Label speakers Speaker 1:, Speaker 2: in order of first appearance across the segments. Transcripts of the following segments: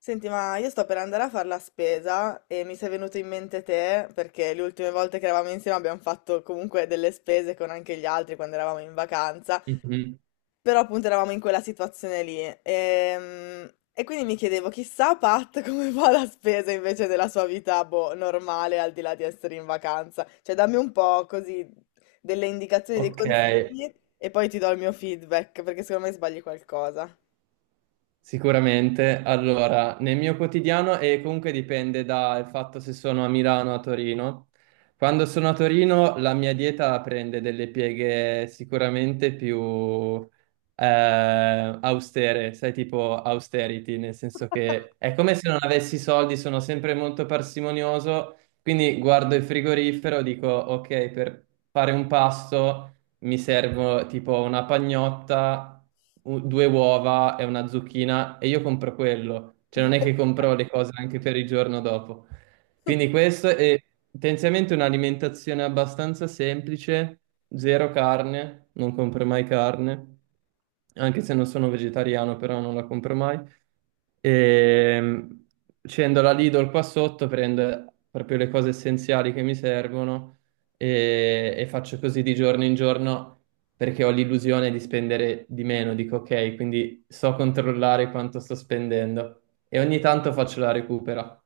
Speaker 1: Senti, ma io sto per andare a fare la spesa e mi sei venuto in mente te, perché le ultime volte che eravamo insieme abbiamo fatto comunque delle spese con anche gli altri quando eravamo in vacanza,
Speaker 2: Mhm.
Speaker 1: però appunto eravamo in quella situazione lì. Ehm, quindi mi chiedevo, chissà Pat come fa la spesa invece della sua vita, boh, normale, al di là di essere in vacanza. Cioè, dammi un po' così delle indicazioni, dei
Speaker 2: Ok,
Speaker 1: consigli e poi ti do il mio feedback, perché secondo me sbagli qualcosa.
Speaker 2: sicuramente. Allora, nel mio quotidiano, e comunque dipende dal fatto se sono a Milano o a Torino, quando sono a Torino la mia dieta prende delle pieghe sicuramente più austere, sai, tipo austerity, nel senso che è come se non avessi soldi, sono sempre molto parsimonioso, quindi guardo il frigorifero, dico, ok, per fare un pasto, mi servo tipo una pagnotta, due uova e una zucchina e io compro quello. Cioè non è che compro le cose anche per il giorno dopo. Quindi questo è tendenzialmente un'alimentazione abbastanza semplice, zero carne, non compro mai carne, anche se non sono vegetariano, però non la compro mai. E scendo la Lidl qua sotto, prendo proprio le cose essenziali che mi servono e faccio così di giorno in giorno perché ho l'illusione di spendere di meno. Dico ok, quindi so controllare quanto sto spendendo e ogni tanto faccio la recupera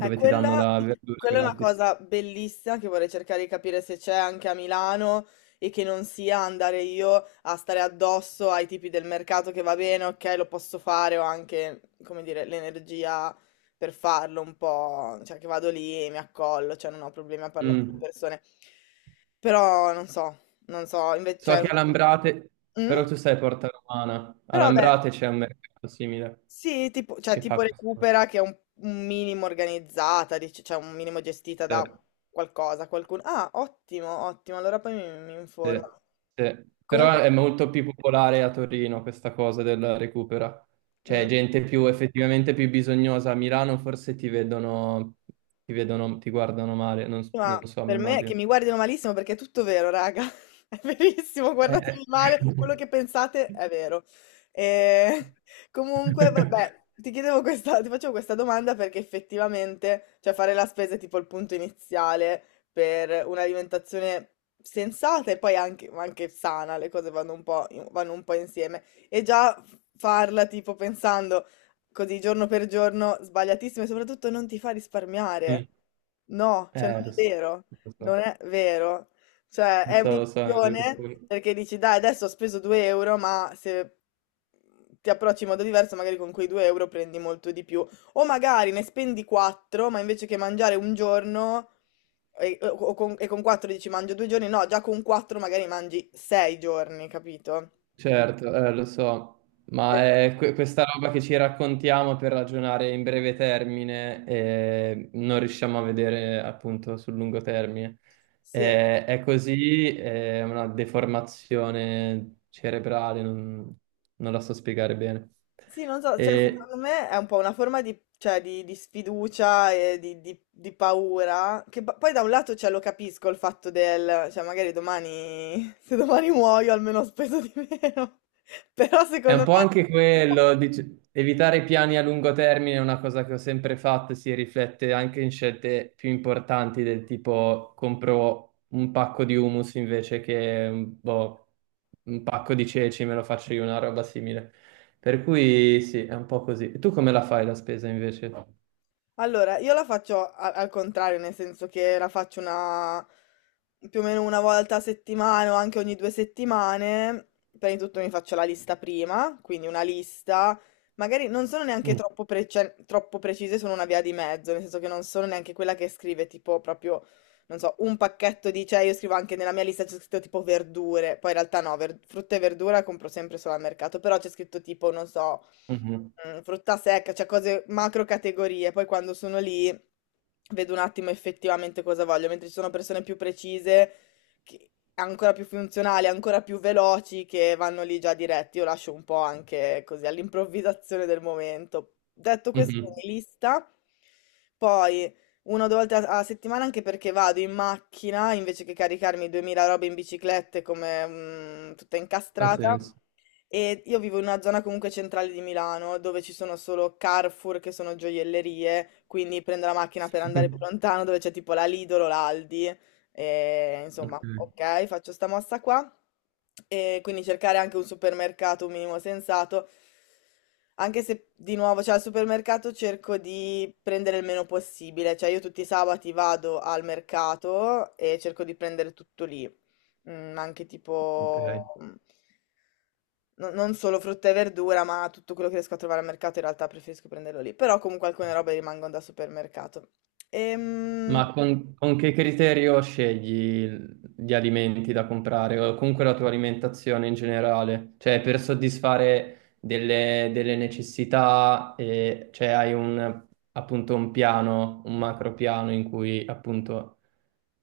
Speaker 1: Eh,
Speaker 2: ti danno
Speaker 1: quella,
Speaker 2: la verdura
Speaker 1: quella è una
Speaker 2: gratis.
Speaker 1: cosa bellissima che vorrei cercare di capire se c'è anche a Milano e che non sia andare io a stare addosso ai tipi del mercato che va bene, ok, lo posso fare, ho anche, come dire, l'energia per farlo un po', cioè che vado lì e mi accollo, cioè non ho problemi a parlare con le
Speaker 2: Mm.
Speaker 1: persone. Però non so, non so, invece...
Speaker 2: So che
Speaker 1: Cioè...
Speaker 2: a Lambrate,
Speaker 1: Mm?
Speaker 2: però tu sei a Porta Romana, a
Speaker 1: Però vabbè,
Speaker 2: Lambrate c'è un mercato simile
Speaker 1: sì, tipo, cioè,
Speaker 2: che fa
Speaker 1: tipo
Speaker 2: questo.
Speaker 1: Recupera che è un minimo organizzata, dice, cioè un minimo gestita da
Speaker 2: Sì.
Speaker 1: qualcosa, qualcuno. Ah, ottimo, ottimo, allora poi mi informo.
Speaker 2: Sì, sì. Però
Speaker 1: Comunque,
Speaker 2: è molto più popolare a Torino questa cosa della recupera. Cioè,
Speaker 1: mm.
Speaker 2: gente più effettivamente più bisognosa. A Milano forse ti vedono, ti guardano male,
Speaker 1: Ma
Speaker 2: non so, mi
Speaker 1: per me che
Speaker 2: immagino.
Speaker 1: mi guardino malissimo perché è tutto vero, raga. È verissimo,
Speaker 2: Eh,
Speaker 1: guardatemi male, quello che pensate
Speaker 2: eh.
Speaker 1: è vero. E comunque, vabbè, ti chiedevo questa, ti facevo questa domanda perché effettivamente, cioè fare la spesa è tipo il punto iniziale per un'alimentazione sensata e poi anche, ma anche sana, le cose vanno un po', vanno un po' insieme. E già farla tipo pensando così giorno per giorno, sbagliatissimo e soprattutto non ti fa
Speaker 2: Mm.
Speaker 1: risparmiare. No, cioè
Speaker 2: Lo so, lo
Speaker 1: non
Speaker 2: so,
Speaker 1: è vero. Cioè
Speaker 2: lo
Speaker 1: è
Speaker 2: so, lo so, è vero.
Speaker 1: un'illusione perché dici dai adesso ho speso 2 euro ma se ti approcci in modo diverso magari con quei 2 euro prendi molto di più o magari ne spendi 4 ma invece che mangiare un giorno e con 4 dici mangio due giorni, no già con 4 magari mangi 6 giorni, capito?
Speaker 2: Certo, lo so, ma è questa roba che ci raccontiamo per ragionare in breve termine e non riusciamo a vedere appunto sul lungo termine.
Speaker 1: Sì.
Speaker 2: È così, è una deformazione cerebrale, non la so spiegare bene.
Speaker 1: Sì, non so, cioè,
Speaker 2: E
Speaker 1: secondo me è un po' una forma di, cioè, di sfiducia e di, di paura, che poi da un lato cioè, lo capisco il fatto del, cioè magari domani, se domani muoio almeno ho speso di meno, però
Speaker 2: È
Speaker 1: secondo
Speaker 2: un po'
Speaker 1: me.
Speaker 2: anche quello, evitare piani a lungo termine è una cosa che ho sempre fatto e si riflette anche in scelte più importanti del tipo compro un pacco di hummus invece che boh, un pacco di ceci, me lo faccio io, una roba simile. Per cui sì, è un po' così. E tu come la fai la spesa invece?
Speaker 1: Allora, io la faccio al contrario, nel senso che la faccio una più o meno una volta a settimana o anche ogni due settimane. Prima di tutto mi faccio la lista prima, quindi una lista. Magari non sono neanche
Speaker 2: Mm.
Speaker 1: troppo, troppo precise, sono una via di mezzo, nel senso che non sono neanche quella che scrive tipo proprio, non so, un pacchetto di, cioè io scrivo anche nella mia lista c'è scritto tipo verdure, poi in realtà no, frutta e verdura compro sempre solo al mercato, però c'è scritto tipo, non so.
Speaker 2: Mhm.
Speaker 1: Mm, frutta secca, cioè cose macro categorie. Poi quando sono lì vedo un attimo effettivamente cosa voglio, mentre ci sono persone più precise, ancora più funzionali, ancora più veloci, che vanno lì già diretti. Io lascio un po' anche così all'improvvisazione del momento. Detto questo,
Speaker 2: Mhm.
Speaker 1: mi lista. Poi una o due volte a settimana anche perché vado in macchina invece che caricarmi 2000 robe in biciclette come mm, tutta
Speaker 2: Ha
Speaker 1: incastrata.
Speaker 2: senso.
Speaker 1: E io vivo in una zona comunque centrale di Milano, dove ci sono solo Carrefour, che sono gioiellerie, quindi prendo la macchina per andare più lontano, dove c'è tipo la Lidl o l'Aldi. E, insomma,
Speaker 2: Ok.
Speaker 1: ok, faccio sta mossa qua. E quindi cercare anche un supermercato un minimo sensato. Anche se di nuovo, cioè al supermercato cerco di prendere il meno possibile, cioè io tutti i sabati vado al mercato e cerco di prendere tutto lì mm, anche tipo,
Speaker 2: Ok.
Speaker 1: mm, non solo frutta e verdura, ma tutto quello che riesco a trovare al mercato in realtà preferisco prenderlo lì, però comunque alcune robe rimangono da supermercato. Ehm,
Speaker 2: Ma con che criterio scegli gli alimenti da comprare o comunque la tua alimentazione in generale? Cioè, per soddisfare delle necessità, e, cioè hai appunto un piano, un macro piano in cui appunto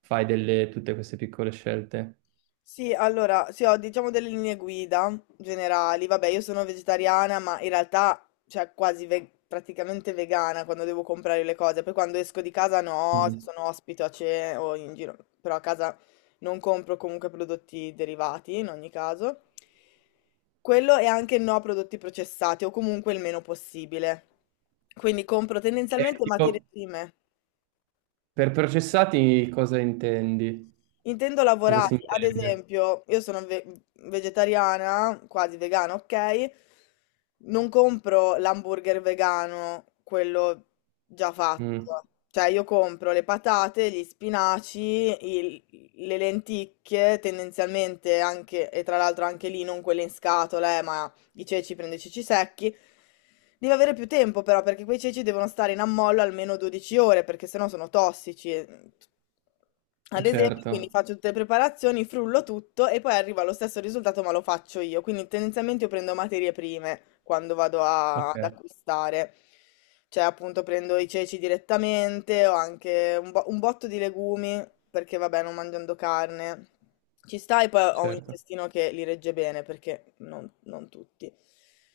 Speaker 2: fai tutte queste piccole scelte.
Speaker 1: Sì, allora, sì, ho diciamo delle linee guida generali. Vabbè, io sono vegetariana, ma in realtà, cioè, praticamente vegana quando devo comprare le cose. Poi quando esco di casa no, se
Speaker 2: Mm.
Speaker 1: sono ospite a cena o in giro, però a casa non compro comunque prodotti derivati in ogni caso. Quello e anche no a prodotti processati o comunque il meno possibile. Quindi compro
Speaker 2: E
Speaker 1: tendenzialmente
Speaker 2: tipo,
Speaker 1: materie prime.
Speaker 2: per processati cosa intendi?
Speaker 1: Intendo
Speaker 2: Cosa si
Speaker 1: lavorati, ad
Speaker 2: intende?
Speaker 1: esempio, vegetariana, quasi vegana, ok? Non compro l'hamburger vegano, quello già
Speaker 2: Mm,
Speaker 1: fatto. Cioè, io compro le patate, gli spinaci, il- le lenticchie, tendenzialmente anche, e tra l'altro anche lì non quelle in scatola, ma i ceci, prende i ceci secchi. Devi avere più tempo però, perché quei ceci devono stare in ammollo almeno 12 ore, perché sennò sono tossici. Ad esempio, quindi
Speaker 2: certo,
Speaker 1: faccio tutte le preparazioni, frullo tutto e poi arrivo allo stesso risultato, ma lo faccio io. Quindi tendenzialmente io prendo materie prime quando vado
Speaker 2: ok,
Speaker 1: ad acquistare. Cioè, appunto, prendo i ceci direttamente o anche un botto di legumi, perché vabbè, non mangiando carne. Ci sta e poi ho un
Speaker 2: certo.
Speaker 1: intestino che li regge bene perché non tutti.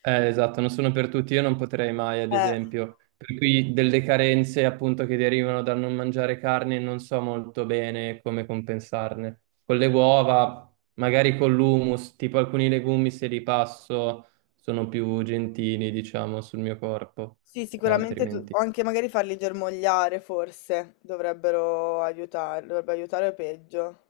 Speaker 2: Esatto, non sono per tutti, io non potrei mai, ad
Speaker 1: Eh,
Speaker 2: esempio, per cui delle carenze appunto che derivano dal non mangiare carne non so molto bene come compensarne. Con le uova, magari con l'humus, tipo alcuni legumi se li passo sono più gentili, diciamo, sul mio corpo,
Speaker 1: sì,
Speaker 2: altrimenti.
Speaker 1: o anche magari farli germogliare forse dovrebbero aiutare, dovrebbe aiutare o peggio.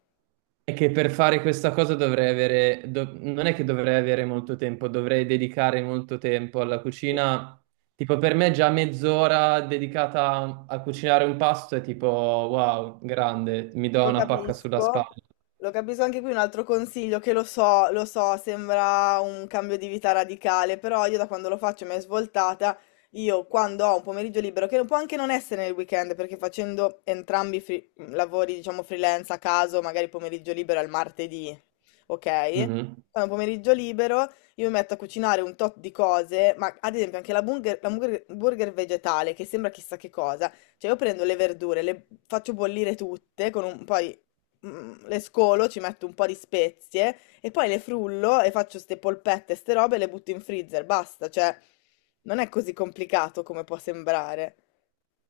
Speaker 2: È che per fare questa cosa dovrei avere, non è che dovrei avere molto tempo, dovrei dedicare molto tempo alla
Speaker 1: Sì.
Speaker 2: cucina. Tipo, per me già mezz'ora dedicata a cucinare un pasto è tipo, wow, grande, mi do
Speaker 1: Lo
Speaker 2: una pacca sulla
Speaker 1: capisco,
Speaker 2: spalla.
Speaker 1: lo capisco anche qui un altro consiglio che lo so, sembra un cambio di vita radicale, però io da quando lo faccio mi è svoltata, io quando ho un pomeriggio libero, che può anche non essere nel weekend, perché facendo entrambi i lavori, diciamo freelance a caso, magari il pomeriggio libero è il martedì, ok?
Speaker 2: Mhm.
Speaker 1: Quando ho un pomeriggio libero io mi metto a cucinare un tot di cose, ma ad esempio anche la burger, la burger vegetale, che sembra chissà che cosa. Cioè, io prendo le verdure, le faccio bollire tutte, con un, poi mm, le scolo, ci metto un po' di spezie e poi le frullo e faccio ste polpette, ste robe e le butto in freezer. Basta, cioè, non è così complicato come può sembrare.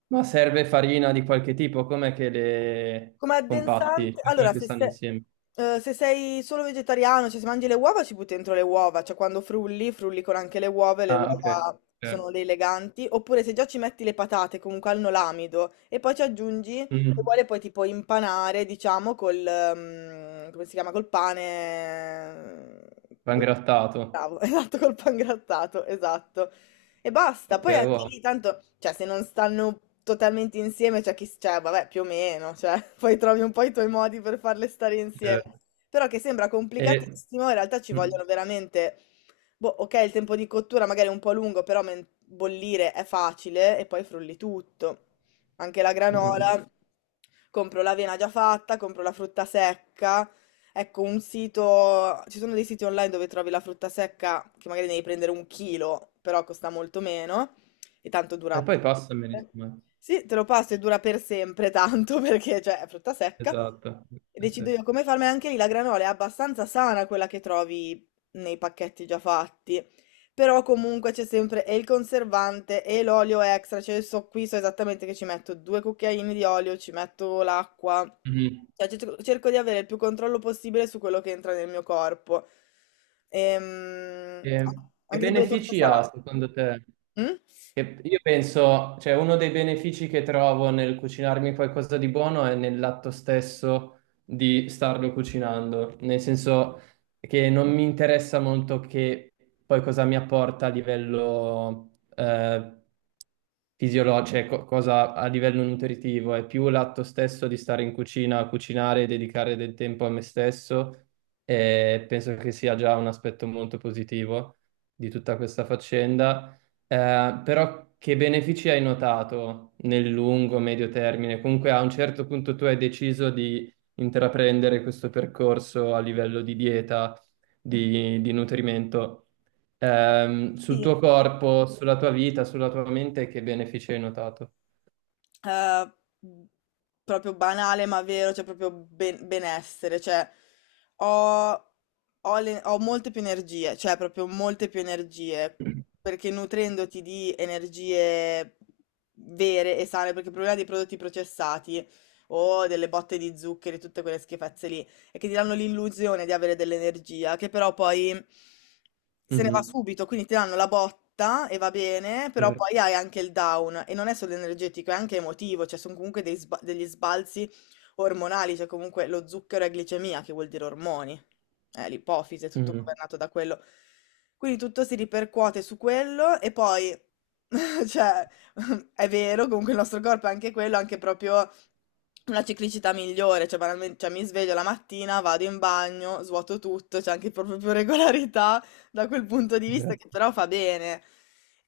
Speaker 2: Ma serve farina di qualche tipo, com'è che le
Speaker 1: Come
Speaker 2: compatti?
Speaker 1: addensante,
Speaker 2: Cioè, come
Speaker 1: allora
Speaker 2: che stanno insieme?
Speaker 1: se sei solo vegetariano, cioè se mangi le uova ci butti dentro le uova, cioè quando frulli, frulli con anche le uova e le
Speaker 2: Ah, ok,
Speaker 1: uova
Speaker 2: certo.
Speaker 1: sono le eleganti, oppure se già ci metti le patate comunque al nolamido e poi ci aggiungi, se
Speaker 2: Mm.
Speaker 1: vuole poi tipo impanare, diciamo, col, come si chiama, col pane,
Speaker 2: Va ingrattato.
Speaker 1: esatto, col pangrattato, esatto. E basta.
Speaker 2: Ok,
Speaker 1: Poi anche
Speaker 2: wow,
Speaker 1: lì tanto, cioè se non stanno totalmente insieme, c'è chi, cioè vabbè, più o meno, cioè poi trovi un po' i tuoi modi per farle stare insieme.
Speaker 2: certo.
Speaker 1: Però che sembra
Speaker 2: E,
Speaker 1: complicatissimo, in realtà ci
Speaker 2: mm, mm,
Speaker 1: vogliono veramente, boh, ok, il tempo di cottura magari è un po' lungo, però bollire è facile e poi frulli tutto. Anche la
Speaker 2: mm. Mm.
Speaker 1: granola, compro l'avena già fatta, compro la frutta secca. Ecco, un sito, ci sono dei siti online dove trovi la frutta secca che magari devi prendere un chilo, però costa molto meno e tanto
Speaker 2: E
Speaker 1: dura.
Speaker 2: poi passameli, insomma.
Speaker 1: Sì, te lo passo e dura per sempre tanto perché cioè, è frutta secca.
Speaker 2: Esatto.
Speaker 1: E decido
Speaker 2: Eh
Speaker 1: io come farmi anche lì la granola, è abbastanza sana quella che trovi nei pacchetti già fatti. Però comunque c'è sempre e il conservante e l'olio extra, cioè io so, qui so esattamente che ci metto due cucchiaini di olio, ci metto l'acqua,
Speaker 2: sì. Mhm.
Speaker 1: cioè, cerco di avere il più controllo possibile su quello che entra nel mio corpo. Ehm,
Speaker 2: E, che
Speaker 1: anche tipo le torte
Speaker 2: benefici ha
Speaker 1: salate.
Speaker 2: secondo te?
Speaker 1: Mm?
Speaker 2: Che io penso, cioè uno dei benefici che trovo nel cucinarmi qualcosa di buono è nell'atto stesso di starlo cucinando, nel senso che non mi interessa molto che poi cosa mi apporta a livello fisiologica, cioè cosa a livello nutritivo, è più l'atto stesso di stare in cucina a cucinare e dedicare del tempo a me stesso. E penso che sia già un aspetto molto positivo di tutta questa faccenda. Però che benefici hai notato nel lungo, medio termine? Comunque a un certo punto tu hai deciso di intraprendere questo percorso a livello di dieta, di nutrimento. Sul
Speaker 1: Sì,
Speaker 2: tuo corpo, sulla tua vita, sulla tua mente, che benefici hai notato?
Speaker 1: eh, proprio banale ma vero, cioè benessere, cioè ho, ho molte più energie, cioè proprio molte più energie, perché nutrendoti di energie vere e sane, perché il problema dei prodotti processati o delle botte di zuccheri, tutte quelle schifezze lì, e che ti danno l'illusione di avere dell'energia, che però poi se ne va
Speaker 2: Mhm.
Speaker 1: subito, quindi ti danno la botta e va bene, però poi
Speaker 2: Certo.
Speaker 1: hai anche il down e non è solo energetico, è anche emotivo, cioè sono comunque degli sbalzi ormonali, cioè comunque lo zucchero è glicemia, che vuol dire ormoni, l'ipofisi, è tutto
Speaker 2: Mhm.
Speaker 1: governato da quello. Quindi tutto si ripercuote su quello e poi, cioè, è vero, comunque il nostro corpo è anche quello, anche proprio una ciclicità migliore, cioè banalmente, cioè, mi sveglio la mattina, vado in bagno, svuoto tutto, c'è anche proprio più regolarità da quel punto di vista che
Speaker 2: Certo.
Speaker 1: però fa bene.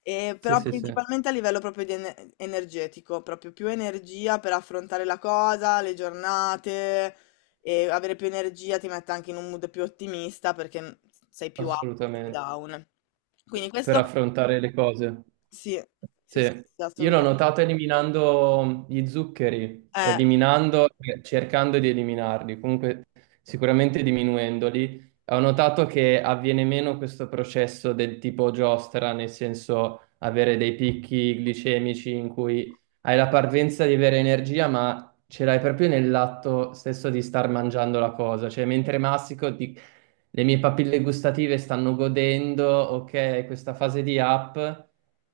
Speaker 1: E
Speaker 2: Sì,
Speaker 1: però
Speaker 2: sì, sì,
Speaker 1: principalmente a livello proprio di energetico, proprio più energia per affrontare la cosa, le giornate e avere più energia ti mette anche in un mood più ottimista perché sei più up che
Speaker 2: assolutamente.
Speaker 1: down. Quindi
Speaker 2: Per
Speaker 1: questo
Speaker 2: affrontare le cose.
Speaker 1: sì, sì,
Speaker 2: Sì,
Speaker 1: sì, sì,
Speaker 2: io l'ho
Speaker 1: assolutamente.
Speaker 2: notato eliminando gli zuccheri,
Speaker 1: Eh,
Speaker 2: eliminando, cercando di eliminarli, comunque sicuramente diminuendoli. Ho notato che avviene meno questo processo del tipo giostra, nel senso avere dei picchi glicemici in cui hai la parvenza di avere energia, ma ce l'hai proprio nell'atto stesso di star mangiando la cosa. Cioè, mentre mastico, le mie papille gustative stanno godendo, ok, questa fase di app.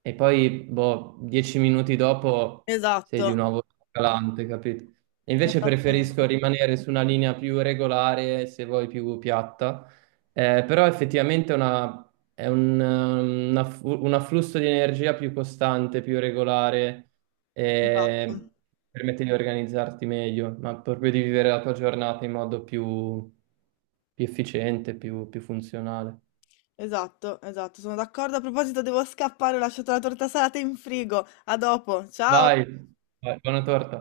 Speaker 2: E poi, boh, 10 minuti dopo sei di
Speaker 1: esatto,
Speaker 2: nuovo calante, capito? E invece preferisco
Speaker 1: esattamente.
Speaker 2: rimanere su una linea più regolare, se vuoi più piatta. Però effettivamente è un afflusso di energia più costante, più regolare,
Speaker 1: Esatto,
Speaker 2: e permette di organizzarti meglio, ma proprio di vivere la tua giornata in modo più, più, efficiente, più funzionale.
Speaker 1: esatto, sono d'accordo. A proposito, devo scappare, ho lasciato la torta salata in frigo. A dopo, ciao!
Speaker 2: Vai, vai, buona torta.